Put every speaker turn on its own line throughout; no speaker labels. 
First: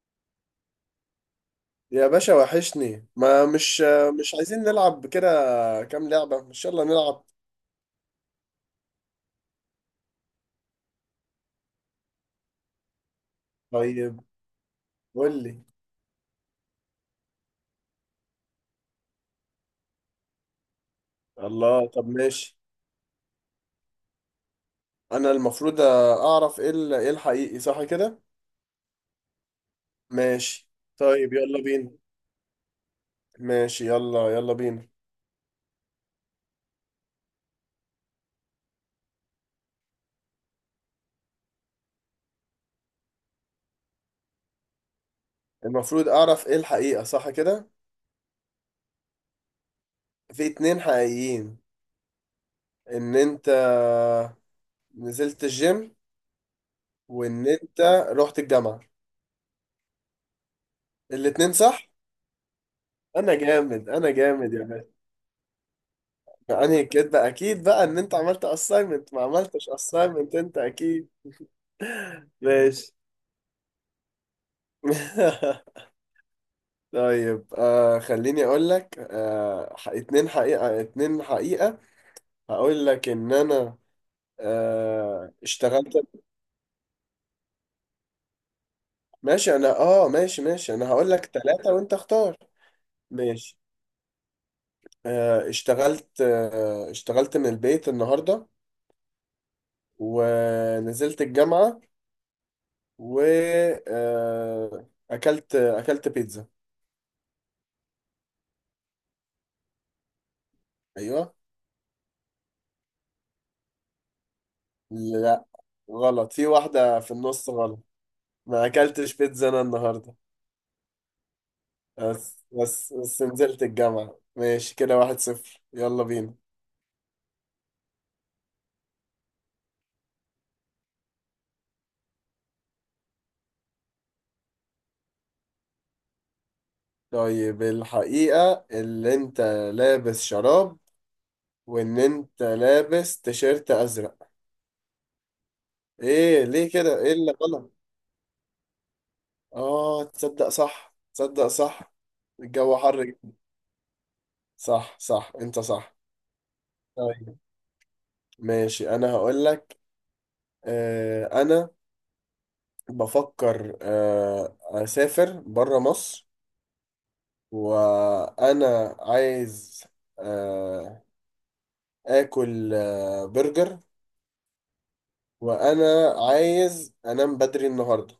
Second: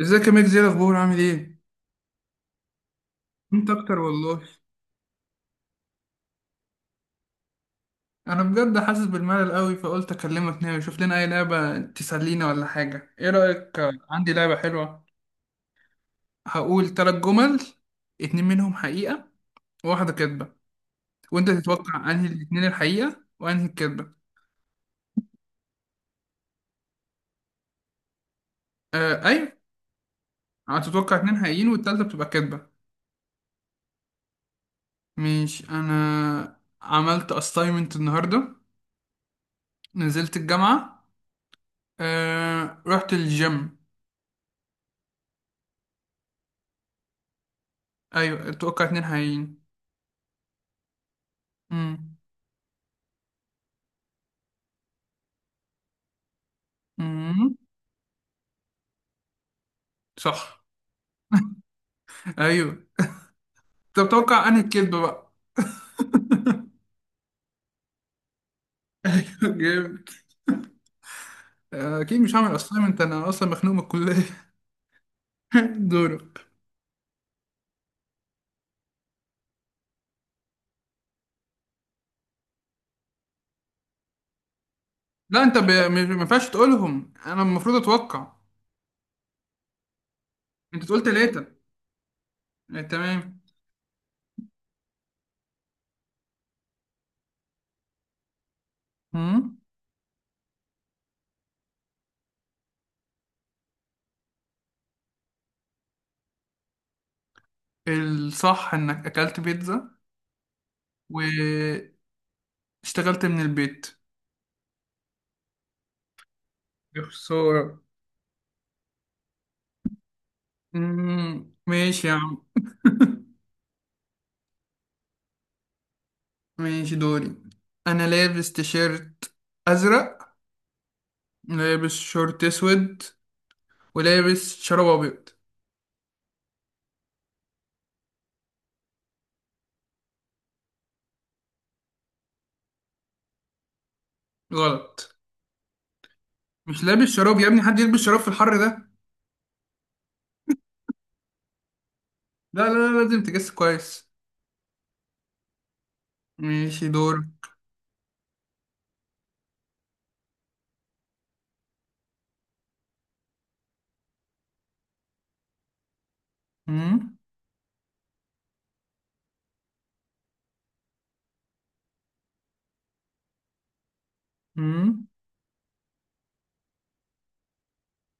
ازيك يا ميكس؟ ايه الاخبار؟ عامل ايه؟
يا باشا، وحشني. ما
انت
مش
اكتر
مش
والله.
عايزين نلعب كده. كام لعبة. مش يلا نلعب.
انا بجد حاسس بالملل قوي، فقلت اكلمك نعمل شوف لنا اي لعبه تسلينا ولا حاجه. ايه رايك؟
طيب،
عندي لعبه حلوه.
قول لي.
هقول ثلاث جمل، اتنين منهم حقيقه وواحده كدبه، وانت
الله، طب
تتوقع انهي
ماشي.
الاتنين الحقيقه وانهي الكدبه.
انا المفروض اعرف ايه ايه الحقيقي، صح كده؟
آه، ايوه.
ماشي.
هتتوقع
طيب
اتنين
يلا
حقيقيين
بينا.
والتالتة بتبقى كدبه.
ماشي، يلا يلا بينا.
مش انا عملت assignment النهارده، نزلت الجامعه، رحت الجيم.
المفروض اعرف ايه الحقيقة، صح كده؟
ايوه، اتوقع اتنين حقيقيين.
في اتنين حقيقيين،
مم.
ان انت نزلت الجيم، وان
امم.
انت رحت الجامعة.
صح.
الاتنين صح.
ايوه.
انا جامد،
طب،
انا
توقع
جامد
انهي
يا باشا.
الكذبه بقى.
يعني كده اكيد بقى ان انت عملت assignment، ما
ايوه،
عملتش
جامد.
assignment انت اكيد.
اكيد مش هعمل
ماشي.
اسايمنت، انا اصلا مخنوق من الكليه. دورك.
طيب، خليني اقول لك. اتنين حقيقة، اتنين حقيقة. هقول لك ان انا
لا، انت
اشتغلت.
ما ينفعش تقولهم، انا المفروض اتوقع.
ماشي انا. اه ماشي، ماشي.
انت
انا
قلت
هقول لك
ثلاثه.
ثلاثة وانت اختار.
تمام.
ماشي. اشتغلت من البيت النهاردة.
امم.
ونزلت الجامعة. و اكلت بيتزا.
الصح انك اكلت بيتزا، واشتغلت من البيت.
ايوه. غلط في واحدة،
يا
في النص غلط.
خسارة.
ما أكلتش بيتزا أنا النهاردة.
ماشي يا عم.
بس، بس نزلت الجامعة. ماشي كده، 1-0، يلا بينا.
ماشي، دوري. انا لابس تيشيرت ازرق، لابس شورت اسود، ولابس شراب ابيض.
طيب، الحقيقة اللي أنت لابس شراب، وإن أنت لابس تيشيرت أزرق.
غلط.
إيه، ليه
مش
كده؟
لابس
إيه اللي
شراب يا ابني،
غلط؟
حد يلبس شراب في الحر ده؟
تصدق صح، تصدق صح.
لا لا
الجو
لا،
حر
لازم
جدا.
تجس كويس.
صح صح، أنت صح.
ماشي، دور.
طيب ماشي، أنا هقول لك. أنا بفكر أسافر برا مصر.
مم.
وانا عايز آه، اكل برجر.
مم.
وانا عايز انام بدري النهارده.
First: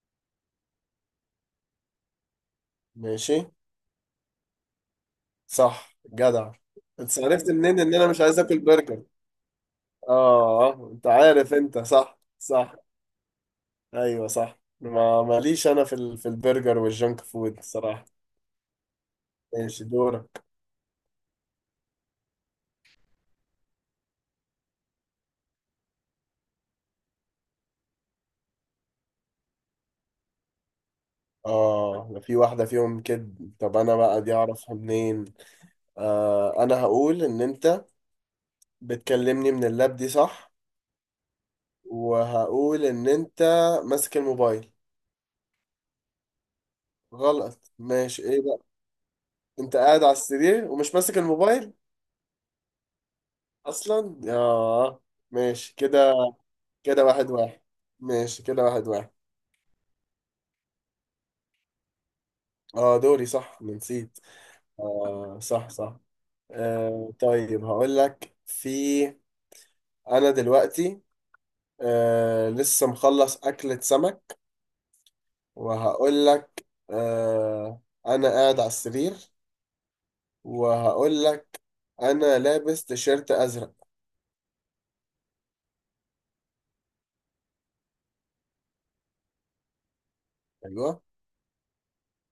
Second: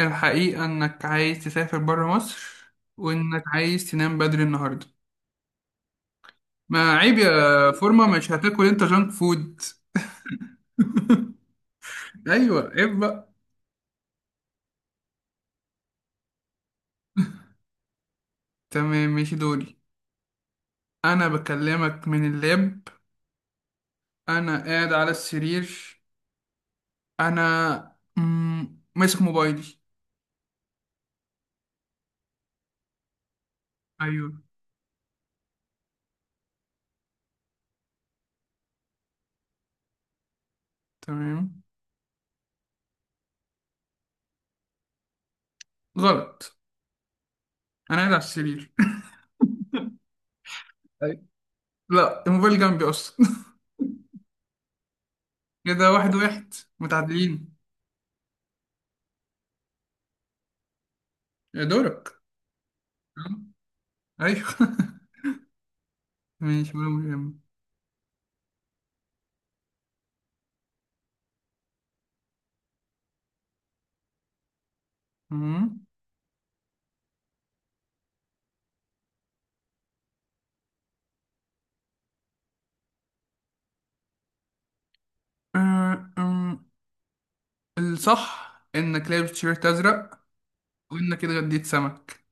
الحقيقة انك عايز تسافر برا مصر،
ماشي.
وانك عايز تنام بدري النهاردة.
صح جدع.
ما عيب
انت عرفت
يا
منين ان
فورما،
انا مش
مش
عايز اكل
هتاكل انت
برجر؟
جانك فود؟
اه انت عارف، انت صح،
ايوه،
صح.
عيب بقى.
ايوه صح. ما ماليش انا في في البرجر والجنك فود، صراحه.
تمام، ماشي، دوري.
ماشي دورك.
انا بكلمك من اللاب، انا قاعد على السرير، انا ماسك موبايلي.
اه ده في واحده فيهم كده. طب انا بقى
ايوه.
دي اعرفها منين؟ انا هقول ان انت بتكلمني من اللاب، دي صح.
تمام.
وهقول ان انت ماسك الموبايل.
غلط.
غلط؟
انا قاعد على
ماشي، ايه بقى؟
السرير.
انت قاعد على السرير ومش ماسك
أيوة.
الموبايل.
لا، الموبايل جنبي اصلا.
اصلا، ياه. ماشي
كده واحد
كده،
واحد
كده واحد
متعادلين.
واحد. ماشي كده، 1-1.
يا دورك.
اه دوري، صح، أنا نسيت.
ايوه.
اه صح، صح.
ماشي، ولا مهم.
طيب هقول لك. في انا دلوقتي لسه مخلص اكلة سمك.
أمم.
وهقول لك انا قاعد على السرير. وهقول لك انا لابس تيشيرت ازرق.
أه، أم. الصح انك لابس تيشيرت ازرق،
ايوه.
وانك كده غديت سمك.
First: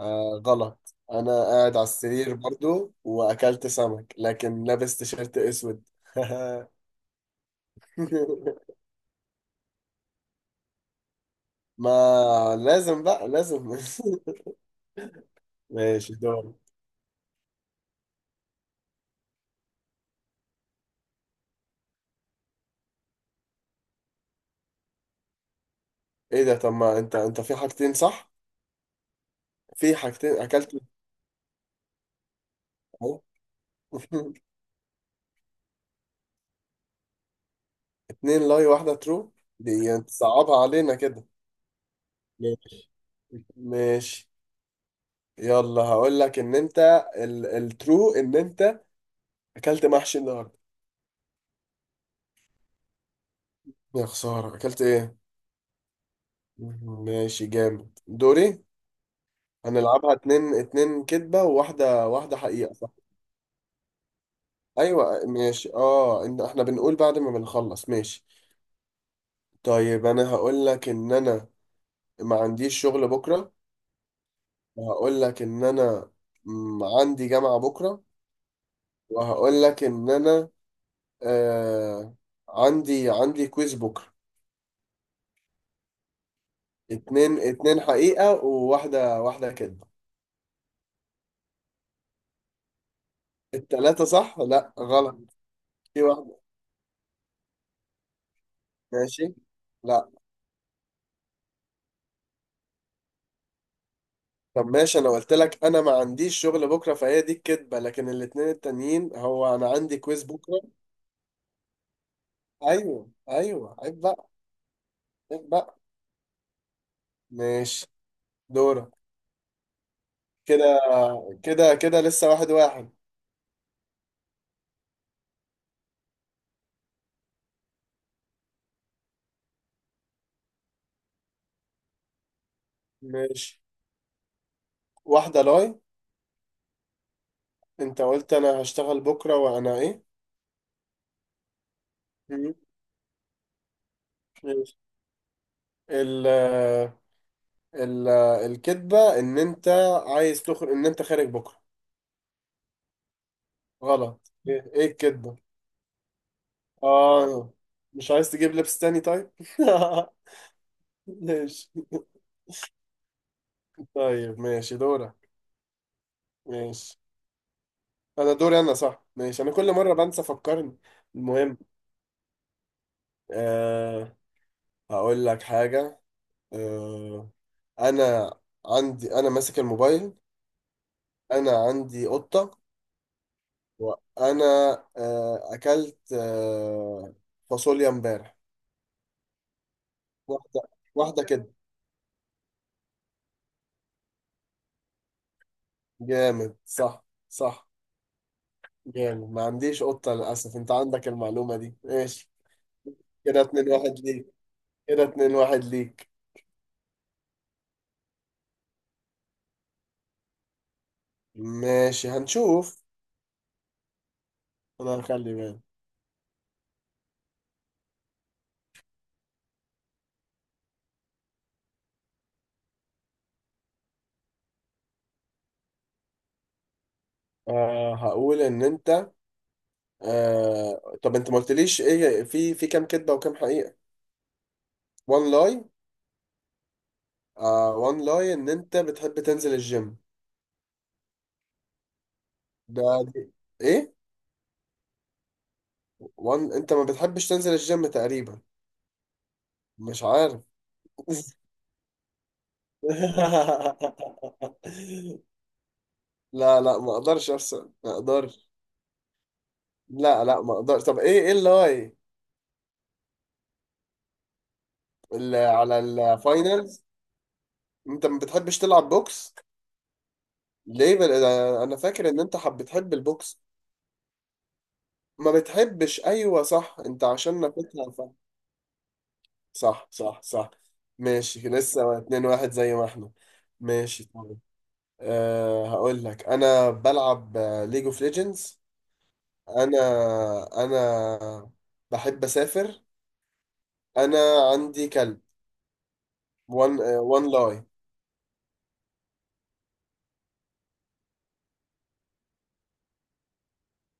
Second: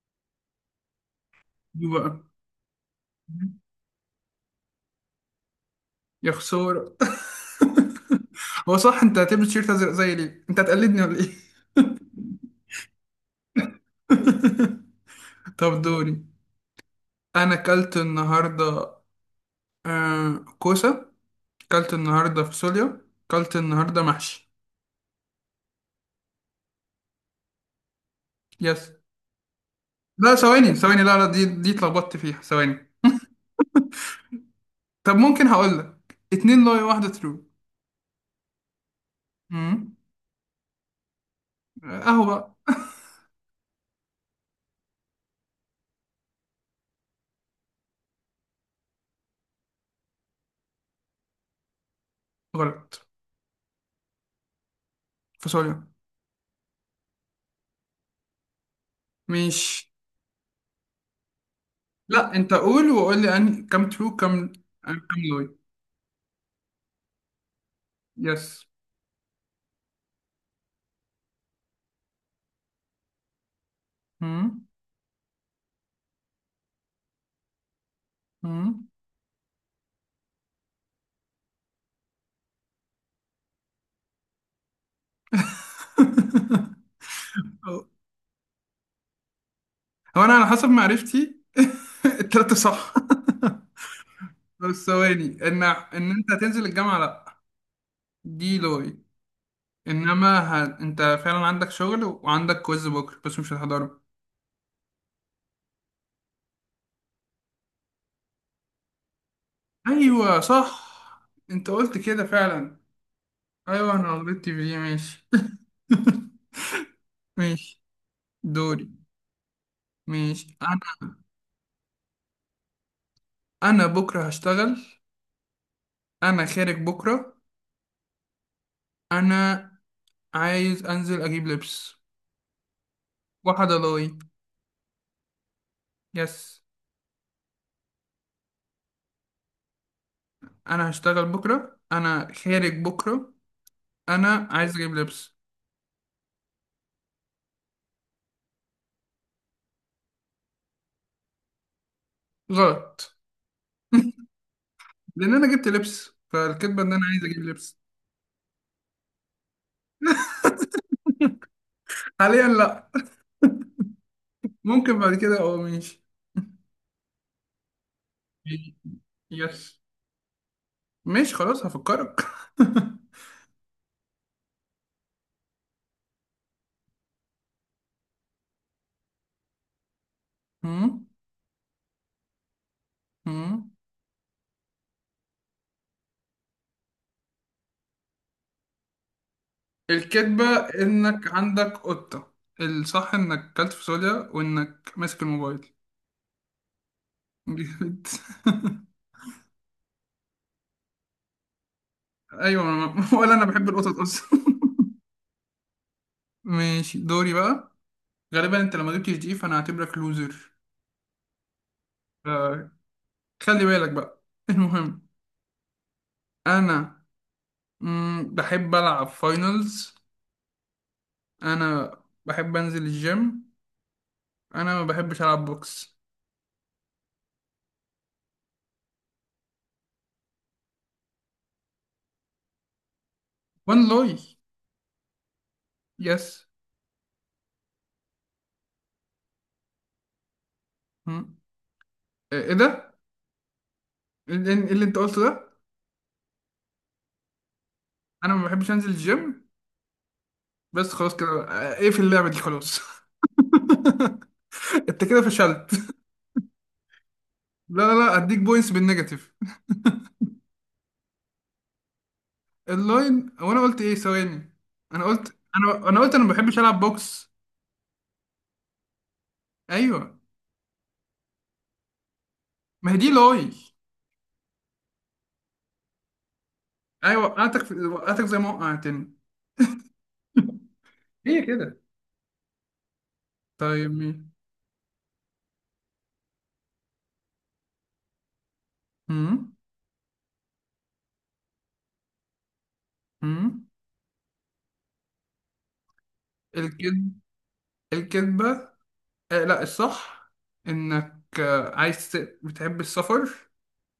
آه غلط. انا قاعد على
دي بقى.
السرير برضو، واكلت سمك، لكن لابس تيشيرت اسود.
يا خسارة. هو صح انت هتلبس تيشيرت ازرق زي ليه؟ انت هتقلدني ولا ايه؟
ما لازم بقى، لازم.
طب،
ماشي
دوري.
دور.
انا اكلت النهارده كوسه، اكلت النهارده فاصوليا، اكلت النهارده محشي.
ايه ده؟ طب ما انت في حاجتين صح.
يس.
في حاجتين
لا، ثواني
اكلت.
ثواني، لا لا، دي اتلخبطت فيها، ثواني.
اهو.
طب ممكن هقول لك اتنين لاي واحدة ترو.
اتنين لاي، واحدة ترو. دي
امم.
انت صعبها علينا كده.
اهو بقى.
ماشي. ماشي، يلا. هقول لك ان انت، الترو ان انت اكلت محشي النهارده.
غلط.
يا خسارة، اكلت ايه؟
فاصوليا.
ماشي، جامد، دوري.
مش.
هنلعبها اتنين اتنين كدبة، وواحدة
لا،
واحدة
انت
حقيقة، صح؟
قول وقول لي أنهي كام ترو كام. كام
ايوه
لاي؟
ماشي. اه ان احنا بنقول بعد ما بنخلص، ماشي.
يس.
طيب انا هقول لك ان انا ما عنديش شغل بكرة.
امم.
وهقول لك ان انا عندي جامعة بكرة.
امم.
وهقول لك ان انا آه عندي كويز بكرة. اتنين اتنين
هو
حقيقة، وواحدة واحدة كدبة.
هو انا على حسب معرفتي. التلاتة صح.
التلاتة صح؟ لا
بس
غلط.
ثواني، ان
في
ان انت
واحدة.
هتنزل الجامعة، لا. دي لاي.
ماشي. لا.
انما انت فعلا عندك شغل وعندك كويز بكره، بس مش هتحضره.
طب ماشي، انا قلت لك انا ما عنديش شغل بكره، فهي دي الكدبه، لكن الاتنين التانيين، هو انا عندي كويز
ايوه،
بكره.
صح، انت قلت كده فعلا.
ايوه ايوه،
ايوه،
عيب
انا
بقى.
غلطت فيه، ماشي.
عيب بقى.
ماشي،
ماشي دورك.
دوري. ماشي، انا
كده، كده لسه واحد واحد.
انا بكره هشتغل، انا خارج بكره. انا عايز انزل اجيب لبس.
ماشي،
واحدة لاي.
واحده لاي.
يس.
انت قلت انا هشتغل بكره وانا ايه؟
انا هشتغل بكره، انا
مم.
خارج بكره، انا عايز
ماشي.
اجيب لبس.
ال ال الكدبه ان انت عايز تخرج، ان انت خارج بكره.
غلط.
غلط؟ ايه، إيه
لان
الكدبه؟
انا جبت لبس، فالكذبة ان انا عايز اجيب
اه،
لبس.
مش عايز تجيب لبس تاني، طيب. ماشي.
حاليا لا.
طيب ماشي
ممكن بعد
دورك.
كده، ماشي.
ماشي انا، دوري انا، صح. ماشي، انا
يس.
كل مره بنسى، فكرني.
ماشي،
المهم،
خلاص، هفكرك.
أه هقول لك حاجه. أه انا انا ماسك الموبايل.
مم.
انا عندي قطه.
مم.
وانا اكلت فاصوليا امبارح.
الكذبة
واحده. واحده
انك
كده.
عندك قطة. الصح انك كلت فاصوليا، وانك ماسك الموبايل.
جامد، صح، صح.
جامد.
جامد. ما عنديش قطه للاسف، انت عندك المعلومه دي، ماشي.
ايوه، ولا
كده
انا بحب
اتنين
القطط
واحد
اصلا.
ليك كده 2-1.
ماشي، دوري بقى. غالبا انت لما جبتش دي، فانا هعتبرك لوزر.
ماشي، هنشوف.
خلي بالك بقى.
انا
المهم،
هخلي بالي.
انا بحب العب فاينلز. انا بحب انزل الجيم. انا ما بحبش العب بوكس.
هقول ان انت، طب انت ما قلتليش ايه، في كام كدبه وكام حقيقه.
وان لوي.
وان لاي.
يس.
وان لاي ان انت بتحب تنزل الجيم.
مم. ايه
ده،
ده؟
دي. ايه.
اللي انت قلته ده.
وان انت ما بتحبش تنزل الجيم،
انا
تقريبا.
ما بحبش انزل الجيم.
مش عارف.
بس خلاص كده، ايه في اللعبه دي؟ خلاص. انت كده فشلت.
لا لا، ما اقدرش ارسم،
لا
ما
لا لا، اديك
اقدرش.
بوينتس بالنيجاتيف.
لا لا، ما اقدرش. طب ايه اللاي؟
اللاين هو انا قلت ايه؟ ثواني. انا قلت
اللي على
انا قلت انا ما بحبش العب
الفاينلز،
بوكس.
انت ما بتحبش تلعب بوكس.
ايوه،
ليه بل... آه، انا فاكر ان انت
ما
بتحب
هي دي
البوكس.
لاي.
ما بتحبش، ايوه صح. انت
ايوه،
عشان ناكلها
وقعتك زي ما وقعتني.
صح صح صح.
هي
ماشي،
كده.
لسه 2-1 زي ما احنا.
طيب،
ماشي.
مين؟
طيب، هقول لك انا بلعب ليج اوف ليجندز.
امم.
انا انا بحب اسافر.
امم.
انا عندي كلب. وان
الكذب.
وان لاي.
الكذبه. آه، لا، الصح انك بتحب السفر.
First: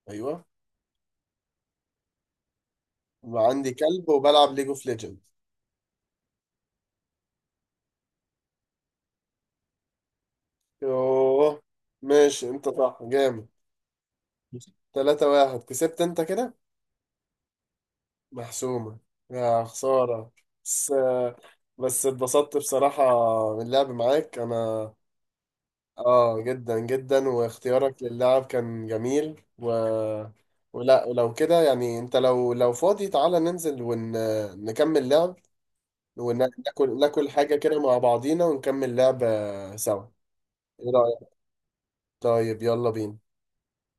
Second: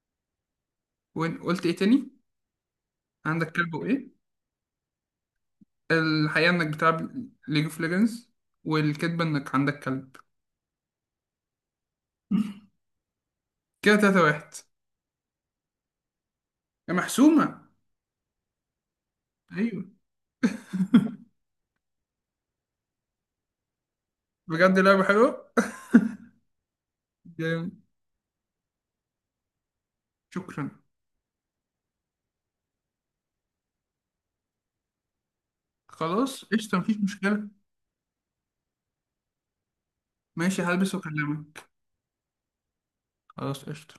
ايوه.
وين قلت ايه تاني؟ عندك كلب
وعندي كلب،
وايه؟
وبلعب ليج اوف ليجندز.
الحقيقة إنك بتلعب ليج اوف ليجندز، والكذبة إنك عندك كلب.
يوه. ماشي، انت صح، جامد.
كده 3-1.
3-1، كسبت انت كده.
يا محسومة.
محسومة. يا
أيوه.
خسارة. بس بس اتبسطت بصراحة من اللعب معاك
بجد
أنا.
لعبة حلوة.
جدا جدا،
جامد.
واختيارك للعب كان جميل،
شكرا.
ولو كده يعني، أنت لو فاضي تعالى ننزل ونكمل لعب.
خلاص، قشطة، مفيش
وناكل، ناكل
مشكلة.
حاجة كده مع بعضينا، ونكمل لعب سوا.
ماشي،
إيه
هلبس
رأيك؟
وأكلمك.
طيب يلا بينا.
خلاص، قشطة.